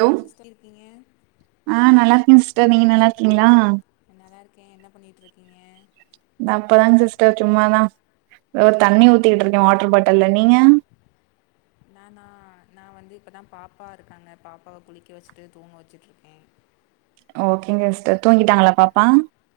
Hello sister எப்டி இருக்கீங்க ஆ நல்லாருக்கேன் சிஸ்டர் நீங்க நல்லாருக்கீங்களா நல்லாருக்கே என்ன பண்ணிட்டுருக்கீங்க நா இப்பதாங்க சிஸ்டர் சும்மாதா ஒரு தண்ணி ஊத்திட்ருக்க வாட்ரு பாட்டல்ல நீங்க நான்னா நா வந்து இப்பதா பாப்பா இருக்காங்க பாப்பாவ குளிக்க வெச்சிட்டு தூங்க வெச்சிட்டு இருக்க ஓகேங்க சிஸ்டர் தூங்கிட்டாங்களா பாப்பா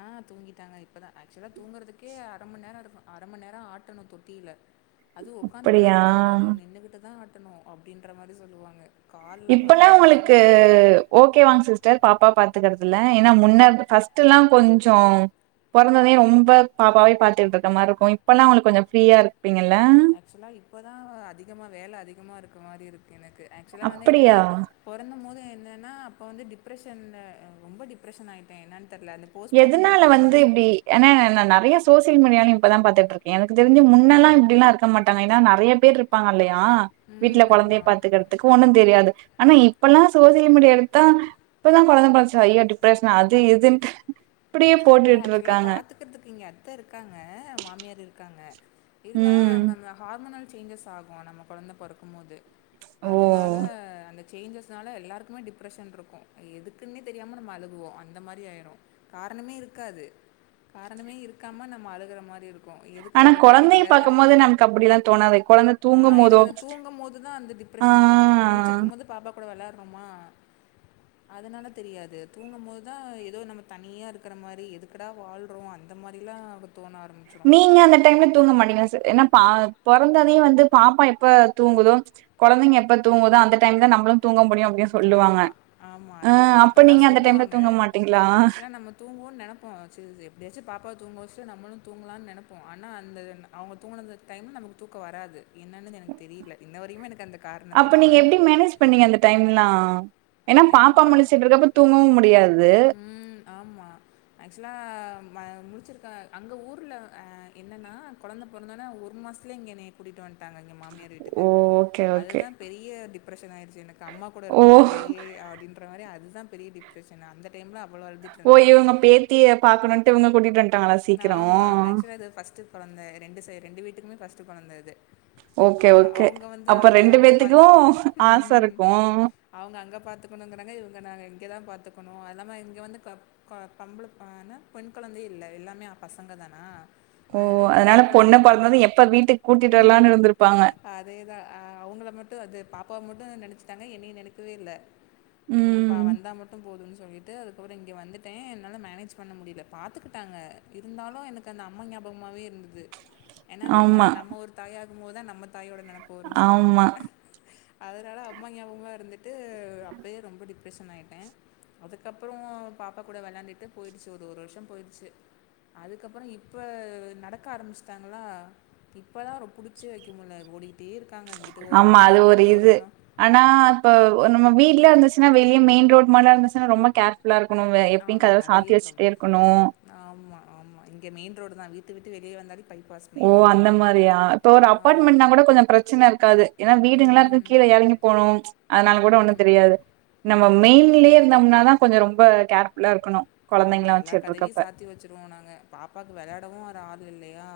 ஆ தூங்கிட்டாங்க இப்போ தா ஆக்சுவலாக தூங்கறதுக்கே அரை மணி நேர இருக்கும் அரை‌ மணி நேர ஆட்டன்னு தொட்டியில்ல [inaudible] அது ஒக்காந்துட்டுலா அப்படியா ஆட்டக்கூடாது நின்னுக் கிட்டுதா ஆட்டணும் அப்டின்ற மாறி சொல்லுவாங்க கால்லாம் இப்பலா வலி ஒங்களுக்கு எடுத்துரும் ஓகே வாங் சிஸ்டர் பாப்பா பாத்துக்கிறதுல ஏன்னா முன்ன ஃபர்ஸ்ட்லா கொஞ்ச பொறந்ததைம் ரொம்ப பாப்பாவே பாத்துகிட்டு இருக்க மாறி இருக்கும் இப்பெல்லா உங்களுக்கு கொஞ்சம் ஃப்ரீயா இருப்பீங்கல்ல ஆக்சுவலா இப்பதா அதிகமா வேல அதிகமா இருக்க மாறி இருக்கு எனக்கு ஆக்சுவலா வந்து என்னன்னா அப்படியா பொறந்தபோது என்னன்னா அப்போ வந்து டிப்ரெஷன் ரொம்ப டிப்ரஷன் ஆயிடும் த என்னன் தெர்ல அந்த போஸ்ட்மார்டம் எதனால டிப்ரஷன் வந்து சொன் இப்டி ஏன்னா நா நறைய சோசியல் மீடியாவியலயு இப்பதா பார்த்துட்ருக்க எனக்கு தெரிஞ்ச முன்னல்லா இப்டில்லா இருக்க மாட்டாங்க ஏன்னா நெறைய பேர் இருப் இருப்பாங்க இல்லையா வீட்ல ம் கொழந்தைய ஆமாம் பாத்துக்கற அதுக்கு ஒண்ணு தெரியாது ஆனா இப்பல்லா சோசியல் மீடியா எடுத்தா இப்பதா கொழந்த பொறந்துச்சா ஐயோ டிப்ரஷன் அது இதுன்ட்டு இப்டியே இல்ல ஆக்சுவலா போட்டுட்ருக்காங்க. பாத்துக்குறதுக்கு இங்க அத்த இருக்காங்க மாமியார் இருக்காங்க இருந்தாலு ம். நம்ம ஹார்மோனல் சேஞ்சஸ் ஆகும் நம்ம கொழந்த பொறக்கும் போது ஓ! அதனால அந்த சேஞ்சஸ்னால எல்லாருக்குமே டிப்ரஷன் இருக்கும் எதுக்குன்னே தெரியாம நம்ம அழுகுவோ அந்த மாறி ஆயிடும் காரணமே இருக்காது காரணமே இருக்காம நம்ம அழுகுற மாறி இருக்கும் க்கும் எதுக்கு ஆனா அழுகுறோனே கொழந்தைய தெரியாதா பாக்கும்போது நமக்கு அப்டிலாம் தோணாது. கொழந்த ஆ தூங்கும்போதோ எனக்கு அந்த தூங்கும் போது தா அந்த டிப் டிப்ரெஷன் வரும் ஆ. முழிச்சிருக்கும் போது பாப்பா கூட வெளாயாறோமா அதனால தெரியாது தூங்கும் போதுதா எதோ நம்ம தனியா இருக்குற மாறி றி எதுக்குடா வாழ்றோ அந்த மாறிலா தோன நீங்க அந்த டைம்ல தூங்க மாட்டங்களா சார் ஏன்னா பொறந்தொனே வந்து பாப்பா எப்ப தூங்குதோ கொழந்தைங்க எப்ப தூங்குதோ அந்த டைம் தா நம்மளும் தூங்க முடியும் அப்டியும் சொல்லுவாங்க ஆமாம் ஆமாம் அ அதே தான் அப்ப அப்படி நீங்க அந்த டைம்ல தூங்க மாட்டீங்களா தூங்குவோன்னு நினப்போ சரி எப்டியாச்சும் பாப்பாவ தூங்குவச்சிட்டு நம்மளும் தூங்கலான்னு நினப்போ ஆனா அந்த அவுங்க தூங்கினது டைம்ல நமக்கு தூக்க வராது என்னன்னு எனக்கு தெரியில இன்ன வரையுமே எனக்கு அந்த காரணம் அப்ப நீங்க தெரியல எப்டி மேனேஜ் பண்ணீங்க அந்த டைம்லா ஏன்னா ஏன் பாப்பா பா முழிச்சிட்டுருக்கப்ப தூங்கவும் முடியாது ம் ஆமா ஆக்சுவலா நா முழிச்சிருக்க அங்க ஊர்ல என்னன்னா கொழந்த பொறந்தோனா ஒரு மாசத்துல இங்க என்ன கூட்டிட்டு வன்ட்டாங்க இங்க மாமியார் வீட் டுக்கு ஓ ஓகே ஓகே அதுதா பெரிய டிப்ரஷன் ஆயிருச்சு எனக்கு அம்மா கூட ஓ இருக்க முடியலையே அப்டின்னு அப்ரவேர அதுதா பெரிய டிப்ரெஷன் அந்த டைம்ல அவ்வளோ ஓ அழுதுட்டுருந்தேன். இவுங்க பேத்திய பாக்கணுட்டு இவுங்க கூட்டிட்டு வன்ட்டாங்களா ஆமா ஆக்சுவலாக இது ஃபர்ஸ்ட் கொழந்த ரெண்டு சைடு ரெண்டு வீட்டுக்குமே ஃபர்ஸ்ட் கொழந்த இது ஓகே ஓகே அவுங்க வந்து அப்ப அங்க ரெண்டு அவுங்க பாத்து பேத்துக்கும் ஆச ம் இருக்கும் அவுங்க அங்க பாத்துக்குணுங்கிறாங்க இவுங்க நாங்க இங்கே தா பாத்துக்கணு அதெல்லாம இங்க வந்து கொ பொம்பள ஆ என்ன பெண் கொழந்தயே இல்ல எல்லாமே பசங்க தானா ஓ இங்க அதனால பெண் பொண்ண குழந்தைய பாத்து பொறந்தது எப்ப வீட்டுக்கு கூட்டிட்டு வரலான்னு இருந்திருப்பாங்க அதேதா அவுங்கள மட்டு அது பாப்பாவ மட்டு நெனச்சிட்டாங்க என்னைய நெனக்கவே இல்ல ம் இப்பா வந்தா மட்டு போதுன்னு சொல்லிட்டு அதுக்கப்புறோ இங்க வந்துட்டே என்னால மேனேஜ் பண்ண முடியல பாத்துக்கிட்டாங்க இருந்தாலு எனக்கு அந்த அம்ம ஞாபகமாவே இருந்தது ஏன்னா நம்ம ஆமா, நம்ம ஒரு தாயாகும் போதுதா நம்ம தாயோட நெனப்பு வரும்னு சொல்லுவாங்க ஆமா, அதனால அம்மா ஞாபகமா இருந் தது அப்பையே ரொம் டிப் ரஷன் ஆயிட்டே அதுக்கப்புறோ பாப்பா கூட விளாண்டுட்டு போயிருச்சி ஒரு ஒரு வருஷம் போயிருச்சு அதுக்கப்புறோ இப்ப நடக்க ஆரம்பமிச்சட்டாங்களா இப்பதா அத புடிச்சே வக்க முடியல ஓடிகிட்டே இருக்காங்க இங்கிட்டு ஆமா. ஓடுறாங்க அது அங்கிட்டு ஒரு இது. ஓடுறாங்க ஆனா இப்ப நம்ம வீட்ல இருந்துச்சுன்னா வெளிய மெயின் ரோட் மழ வந்துருச்சுனா ரொம்ப கேர் ஃபுல்லா இருக்கணுங்க எப்பயு கதவ சாத்தி வச்சிட்டே இருக்கணு ஆமா ஆமா இங்க மெயின் ரோடு தா வீட்டு விட்டு வெளியே வந்தாலே பைபாஸ் ஓ மெயின் ரோடு அந்த மாதிரியா இப்ப ஒரு ஆ அபார்ட்மெண்ட்னா கூட கொஞ்சோ பிரச்சன இருக்காது ஏன்னா வீடுங்கல்லா இருக்கும் ம் கீழ எறங்கி போகணு ம்ச் அதனால கூட ஒண்ணு ம் தெரியாது நம்ம ஆமாம் மெயின்லயே இருந்தோம்ன தா கொஞ்சோ ரொம்ப கேர் ஃபுல்லா இருக்கணு ஆமா எல்லா கதவையு சாத்தி வச்சருவோம் நாங்க பாப்பாக்கு வெளையாடவு ஒரு ஆள் இல்லயா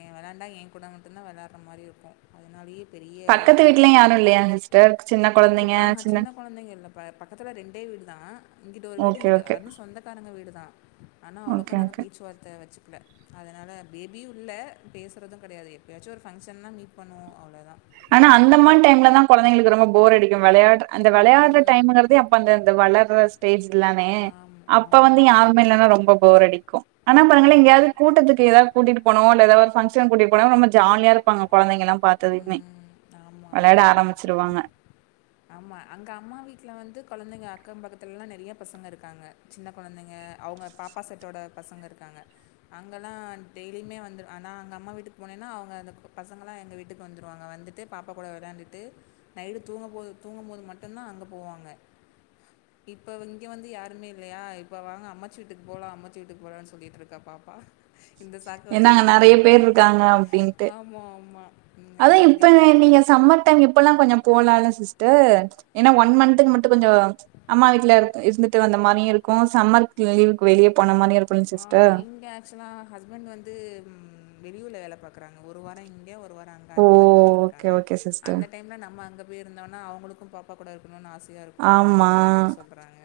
என் விளாண்டா என் கூடம் மட்டும்தா வெளயார்ர மாதிரி இருக்கு அதனாலயே பெரிய இதாயிடும் யாரு இல்லயா சிஸ்டர் சின்ன இங்கப்ப சின்ன கொழந்தைங்கல்ல பக்கத்துல ரெண்டே வீடு தா இங்கிட்டு ஒரு வீடு ஓகே, இங்கிட்டு ஓகே. அதும் சொந்த காருங்க வீடுதா ஆனா ஓகே, அவ்ளோக்கும் ஓகே. நாங்க பேச்சு வார்த்த வெச்சுக்கல அதனால பேபியு இல்ல பேசுறது கெடையாது எப்பயாச்சும் ஒரு ஃபங்க்ஷன்னா மீட் பண்ணுவோ அவ்ளோதா ஆனா அந்த மாதிரி டைம்ல தா கொழந்தைங்களுக்கு ரொம்ப போர் அடிக்கு விளையா அந்த விளையாடுற டைமுங்கறத அப்ப அந்தந்த வளர்ற ஸ்டேஜ்லதானே ஆமாம் அப்ப ஆமாம் வந்து யாருமே கண்டிப்பாக இல்லன்னா ரொம்ப போர் அடிக்கு ஆனா பாருங்களே ஆமாம் எங்கேயாவது கூட்டத்துக்கு ஏதாவது கூட்டிட்டு போனவோ இல்ல ஏதாவ ஒரு ஃபங்ஷன் கூட்டிட்டு போனவோ ரொம்ப ஜாலியா இருப்பாங்க கொழந்தை எல்லா பாத்ததுமே ஆமா வெளையாட ஆமா கண்டிப்பா ஆரம்பிச்சிருவாங்க ஆமா அங்க அம்மா வீட்ல வந்து கொழந்தைங்க அக்கம் பக்கத்துல எல்லாநெறையா பசங்க இருக்காங்க சின்ன கொழந்தைங்க அவங்க பாப்பா செட்டோட பசங்க இருக்காங்க அங்கெல்லா டெய்லியுமே வந்து ஆனா அங்க அம்மா வீட்டுக்கு போனேன்னா அவங்க அந்த பசங்கலா எங்க வீட்டுக்கு வந்துருவாங்க வந்துட்டு பாப்பா கூட விளையாடிட்டு நைடு தூங்கும் போது தூங்கும் போது மட்டும்தா அங்க போவாங்க இப்ப இங்கே வந்து யாருமே இல்லையா இப்ப வாங்க அம்மாச்சி வீட்டுக்கு போலா அம்மாச்சி வீட்டுக்கு போலாம்னு சொல்லிட்டு இருக்கா பாப்பா இந்த சாக்கு ஏன்னா வச்சுட்டு அங்க நானு நெறைய பேர் போலன்னு இருக்காங்க அப்டின்ட்டு ஆமா ஆமா ம் அங்க நெறைய பேர் இருக்காங்க ம் இப்பல்லா கொஞ்ச போலால சிஸ்டர் ஏன்னா ஒன் மன்துக்கு மட்டு கொஞ்ச அம்மா வீட்ல இரு இருந்துட்டு வந்த மாதிரியு இருக்கும் சம்மர் லீவுக்கு வெளிய போன மாதிரியு இருக்கும் ஆ இங்க ஆக்சுலா ஹஸ்பண்ட் வந்து ம் வெளியூர்ல வேல பாக்குறாங்க ஒரு வார இங்க ஒரு வார அங்க ஓ! அந்த மாதிரி போயிட்டு ஓகே, இருக்காங்க ஓகே சிஸ்டர். அந்த டைம்ல நம்ம அங்க போய் இருந்தோம்னா அவங்களுக்கும் ப அப்பா கூட இருக்கணும் ஆசயா இருக்கணும் ஆமா. அப்டின்ற மாதிரி சொல்றாங்க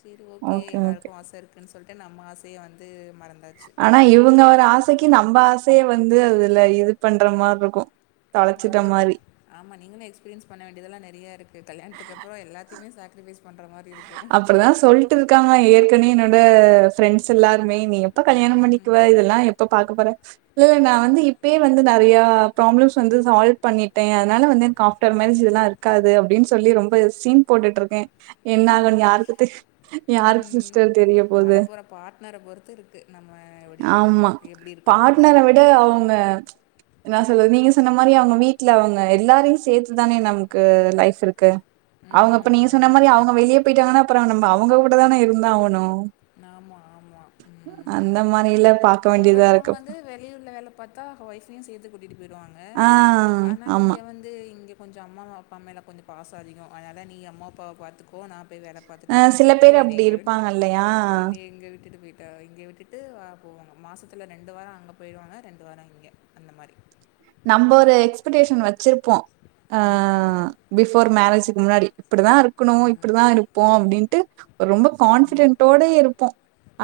சரி ஓகே எல்லாருக்கும் ஆச இருக்கு ன்னு சொல்லிட்டு நம்ம ஆசய வந்து மறந்தாச்சு ஆனா இவங்க ஒரு ஆசக்கு நம்ம ஆசய வந்து அதுல இது பண்ற மாதிரி இருக்கும் தொலைச்சிட்ட நம்ம மாரி. ஆம நீங்களு எக்ஸ்பீரியன்ஸ் பண்ண வேண்டியதெல்லா நெறைய இருக்கு கல்யாணத்துக்கு அப்பற எல்லாத்தையமே சாக்ரிஃபைஸ் பண்ற மாதிரி இருக்கும் [unintelligible] அப்டிதா சொல்லிட்டு இருக்காங்க ஏற்கன என்னோட ஃப்ரெண்ட்ஸ் எல்லாருமே நீ எப்போ கல்யாண பண்ணி க்குவ இதெல்லா எப்ப பாக்க போற இல்ல நா வந்து இப்பயே வந்து நெறையா ப்ராப்ளம்ஸ் வந்து சால்வ் பண்ணிட்ட அதனால வந்து எனக்கு ஆப்டர் மேரேஜ் இதெல்லா இருக்கு இருக்காது அப்டின்னு சொல்லி ரொம்ப சீன் போட்டுட்டு இருக்க என்ன ஆகு ம். யாருக்கு தெரியு யாருக்கு ம், சிஸ்டர் தெரிய போது வரப்போற பார்ட்னர பொறுத்து இருக்கு நம்ம எப்படின்ட்டு ஆமா எப்படி இருக்க போறோம் பார்ட்னர விட அப்படின்ட்டு அவங்க என்ன சொல்றது நீங்க சொன்ன மாதிரி அவங்க வீட்ல அவங்க எல்லாரையு சேர்த்துதான நமக்கு லைஃப் இருக்கு அவங்க அப்ப நீ ம் சொன்ன ஆமா மாதிரி அவங்க வெளிய போயிட்டாங்கன்னா அப்பற நம அவங்க கூட தான இருந்தா ஆகணும் ஆமா ஆமா அந்த ம் மாரில பாக்க வேண்டியதா ஒவ்வொருத்தவங்க இருக்கு வந்து வெளியூர்ல வேல பார்த்தா ஒய்ஃப்பையு சேத்து கூட்டிட்டு போய்டுவாங்க ஆ ஆனா இங்க ஆமா வந்து இங்க கொஞ்ச அம்மா அப்பா மேல எல்லா கொஞ்ச பாச அதிக அதனால நீ அம்மா அப்பாவ பார்த்துக்கும் கோ நா போய் வேல பார்த்தட்டு ஆ வரேன்னு சில சொல்லிட்டு பேர் என்னய அப்டி இங்க விட் இருப்பாங்க இல்லையா [unintelligible] இங்க விட்டுட்டு பேய்டு ட இங்க விட்டுட்டு அ போவாங்க மாசத்தில ரெண்டு வார அங்க போயிடுவாங்க ரெண்டு வார இங்க அந்த மாரி நம்ப ஒரு எக்ஸ்பெக்டேஷன் வச்சிருப்போ ஆ ம் பிஃபோர் மேரேஜிக்கு முன்னாடி இப்படிதா இருக்கணு ஆமா இப்டிதா இரு ப்போ அப்டின்ட்டு ரொம்ப ஆமா. கான்பிடென்டோடேயே இருப்போ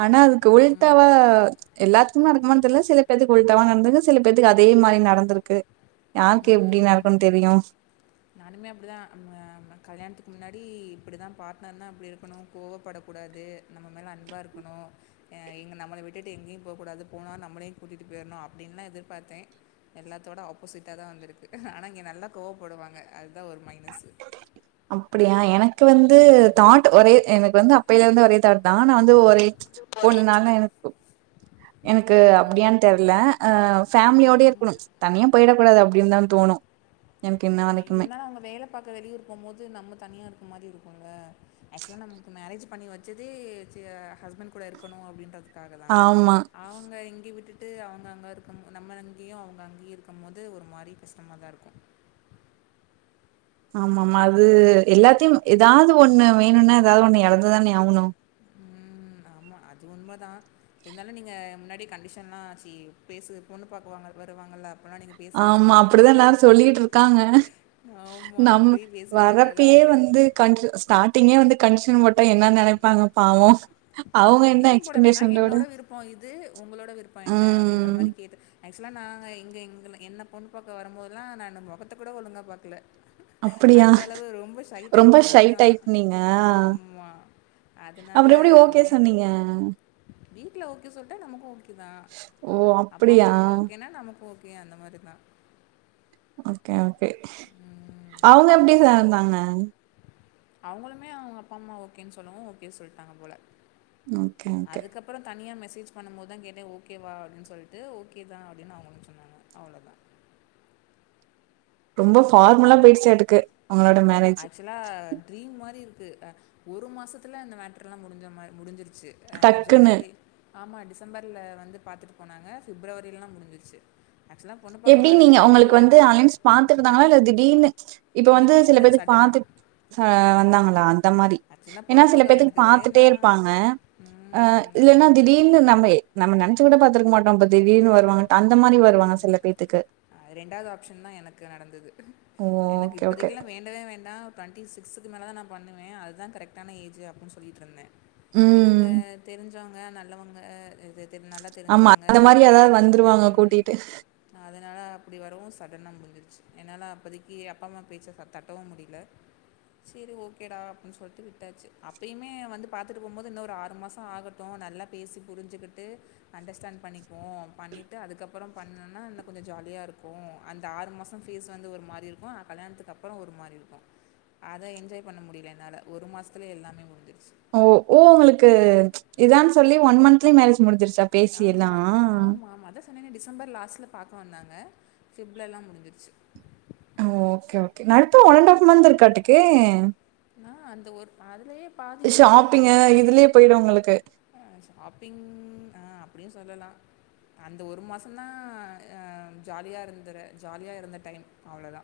ஆனா அதுக்கு உள் ம். டாவா எல்லாத்துக்குமே நடக்குமான் தெர்ல சில பேத்துக்கு உள்ட்டவா நடந்தங்க சில பேத்துக்கு அதே மாதி நடந் ருக்கு யாருக்கு எப்டி ம். நடக்குன் தெரியு நானுமே அப்டிதா நம்ம கல்யாணத்துக்கு முன்னாடி இப்டி தா பாட்னர்னா அப்டி இருக்கணு கோவப்படக்கூடாது நம்ம மேல அன்பா இருக்கணு க எங்க நம்மள விட்டு எங்கயு போ கூடாது போனா நம்ளயு கூட்டிட்டு போய்ரணு அப்டின்லா எதிர்பாத்த எல்லாத்தோட ஆப்போசிட்டா தா வந்திருக்கு ஆனா இங்க நல்லா கோவப்படுவாங்க அதுதா ஒரு மைனஸு அப்டியா எனக்கு வந்து ம். தாட் ஒரே எனக்கு வந்து அப்பயிலே இருந்தே ஒரே தாட் தானா வந்து ஒரே பொண்ணு நால்ல எனக் எனக்கு ம். ம். அப்டியான் தெர்ல அ ஃபேமிலியோடே ம். இருக்கணு தனியா போயிட கூடாது அப்டின்னு தா தோணு எனக்கு இன்ன வரைக்குமே மெயின்னா அவங்க வேல பாக்க வெளியூர் போம் போது நம்ம தனியா இருக்க மாதி இருக்குல ஆக்சுவலா நமக்கு மரேஜ் பண்ணி வச் சதே ச ஹஸ்பண்ட் கூட இருக்கணு அப்டின்றதுக்காக தா ஆமா அவங்க இங்க விட்டுட்டு அவங்க அங்க இருக்க நம்ம அங்கயு அவங்க அங்கயு இருக்கும் போது ஒரு மாரி கஷ்டமா தா இருக்கு ஆமா ஆமா அது எல்லாத்தையு ஏதாது ஒண்ணு வேணுனா ஏதாவது ஒண்ணு எழந்துதான ஆகணு ம் ஆமா அது உண்ம தா இருந்தாலு நீங்க முன்னாடி கண்டிஷன்லா ஆச்சி பேசு பொண்ணு பாக்க வாங்க வருவாங்கல்ல அப்பலா நீங்க ஆமா அப்டிதா எல்லாரு சொல்லிட்ருக்காங்க ஆமாம் நம்ம அப்பயே பேசி வச்சுக்கிட்டா தான் வரப்பயே உண்டு வந்து கண்டி ஸ்டார்டிங்கே வந்து கன்டிஷன் போட்டா என்ன நெனைப்பாங்க பாவோ இல்ல அவங்க என்ன கண்டிஷன் போட வேண்னா எக்ஸ்பெக்டேஷனோட என்னோட விருப்போ இது உங்களோட விருப்போ என்ன அப்டின்ற ம் மாரி கேட்டு ஆக்சுவலா நாங்க இங்க எங்க என்ன பொண்ணு பாக்க வரும்போத்லா நானு மொகத்த கூட ஒழுங்கா பாக்கல அப்படியா அந்த அளவு ரொம்ப சை ரொம்ப டைப்பு ஷை நானு டைப் நீங்க ஆமா அதனால அப்புறம் எப்படி ஓகே சொன்னீங்க வீட்ல ஓகே சொல்ட்டா நமக்கு ஓக் கே தா ஓ! அப்பா அப்படியா? அம்மாக்கு ஓகேனா நமக்கு ஓகே அந்த மாரி தா ஓகே ஓகே உம், அவுங்க எப்டி கா இருந்தாங்க அவுங்களுமே அவுங்க அப்பா அம்மா ஓகேன்னு சொல்லவு ஓகே சொல்டாங்க போல ஓகே ஓகே அப்புறோ தனியா மெசேஜ் பண்ணும்போதுதா கேட்டே ஓகேவா அப்டின் சொல்லிட்டு ஓகே தா அப்டின்னு அவுங்ளு சொன்னாங்க அவ்ளோதா ரொம்ப ஃபார்முலா பேய்டிச்சாட்டுக்கு ஆமா அச் சுவலா ட்ரீம் மாரி இருக்கு அ ஒரு மாசத்தில இந்த மெட்ரெலா முடிஞ்ச மா முடிஞ்சிருச்சி அ டக்குன்னு. ஜனவரி ஆமா டிசம்பர்ல வந்து பாத்துட்டு போனாங்க ஃப்ரவரிலலா முடிஞ்சிரிச்சி அக்சுவலா எப்டி நீங்க உங்களுக்கு வந்து அலைன்ஸ் பாத்துட்டு இருந்தாங்ளா இல்ல திடீர்னு இப்ப வந்து சில திடீர்னு பேத்துக்கு சடனா, பாத்து அ வந்தாங்களா சடனா. அந்த மாரி ஆக்சுவலா ஏனா பொண்ணு சில பாக்க பேத்துக்கு எனக்கு பாத்துட்டே வேண்டாம். இருப்பாங்க ஆ ம். இல்லன்னா ஆமா. திடீர்னு நம்மயே நம்ம நெனச்சி கூட பாத்துருக்க மாட்டோ அபோ திடீர்னு வருவாங்கன்டு அந்த மாரி வருவாங்க சிலர் அ ரெண்டாவது ஆப்ஷன் தா எனக்கு நடந்துது ஓ! எனக்கு ஓகே, ஓகே. இப்போதிக்குலா வேண் டவே வேண்டா டுவெண்டி சிக்ஸ்க்கு மேல தா நா பண்ணுவே அதுதா கரெக்டான ஏஜி அப்டின் சொல்லிட்ருந்தே இவுங்க ம். தெரிஞ்சவுங்க நல்லவங்க இது நல்ல ஆமா அந்த மாரி யாராவது வந்துருவாங்க கூட்டிட்டு அதனால அப்டி வரவு சடனா முடிஞ்சிருச்சு என்னால அப்போதக்கி அப்பா அம்மா பேச்ச தட்டவு முடில செரி ஓகேடா அப்டின் சொல்ட்டு விட்டாச்சு அப்பயுமே வந்து பாத்துட்டு போம்போது இன்னொரு ஆறு மாச ஆக ட்டு நல்லா பேசி புரிஞ்சிக்கிட்டு அண்டர்ஸ்டாண்ட் பண்ணிக்குவோ பண்ணிட்டு அதுக்கப்புறோ பண்ணுனா இன்னு கொஞ்ச ஜாலியாருக்கு அந்த ஆறு மாசம் ஃபேஸ் வந்து ஒரு மாரி இருக்கு அ கல்யாணத்துக்குக்கப் றோ ஒரு மாரி இருக்கு அத என்ஜாய் பண்ண முடில என்னால ஒரு மாசத்துல எல்லாமே முடிஞ்சிருச்சி ஓ ஓ ஒங்களுக்கு இதான் சொல்லி ஒன் மன்ந்த்லயே மேரேஜ் முஞ்டிசிருச்சா ஆமா ஆமாமா அதா சொன்னனே டிசம்பர் லாஸ்ட்ல பாக்க வந்தாங்க பிப்லலா முடிஞ்சிருச்சு ஓகே ஓகே நடத்து ஒன் அண்ட் ஹாஃப் மன்ந்த் இருக்காட்டுக்கே நா அந்த ஒரு அதுலயே பா ஷாப்பிங்கு இதுலே போயிடு உங்களுக்கு ஆ ஷாப்பிங் ஆ அப்டியு சொல்லலா அந்த ஒரு மாச தா ஆ ஜாலியா இருந்தது ஜாலியா இருந்த டைம் அவ்ளதா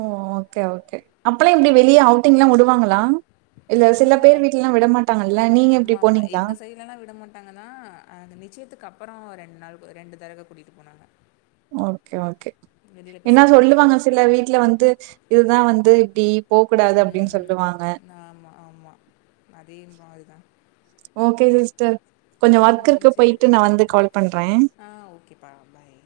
ஓ ஓகே ஓகே அப்பெல்லா எப்டி வெளியே அவுட்டிங்லா விடுவாங்களா இல்ல ஆ சில பேர் வீட்லல்லா விடமாட்டாங்கல்ல நீங்க எப்டி போனீங்ளா இல்லனா விட மாட்டாங்க தா அந்த நிச்சயத்துக்கு அப்றோ ரெண்டு நாள் ரெண்டு தடவ கூட்டிட்டு போனாங்க ஓகே ஓகே வெளியில் போய் ஏனா சாப்பிட்டுட்டு சொல்லுவாங்க வந்தோம் சில வீட்டுல வந்து இதுதான் வந்து இப்டி போக்கூடாது அப்டின்னு சொல்லுவாங்க ஆமா ஆமா அதே மாரி தா ஓகே சிஸ்டர் கொஞ்சோ ஒர்க் ம் இருக்கு சரி போயிட்டு நா வந்து கால் பண்றே ஓகே பா பாய்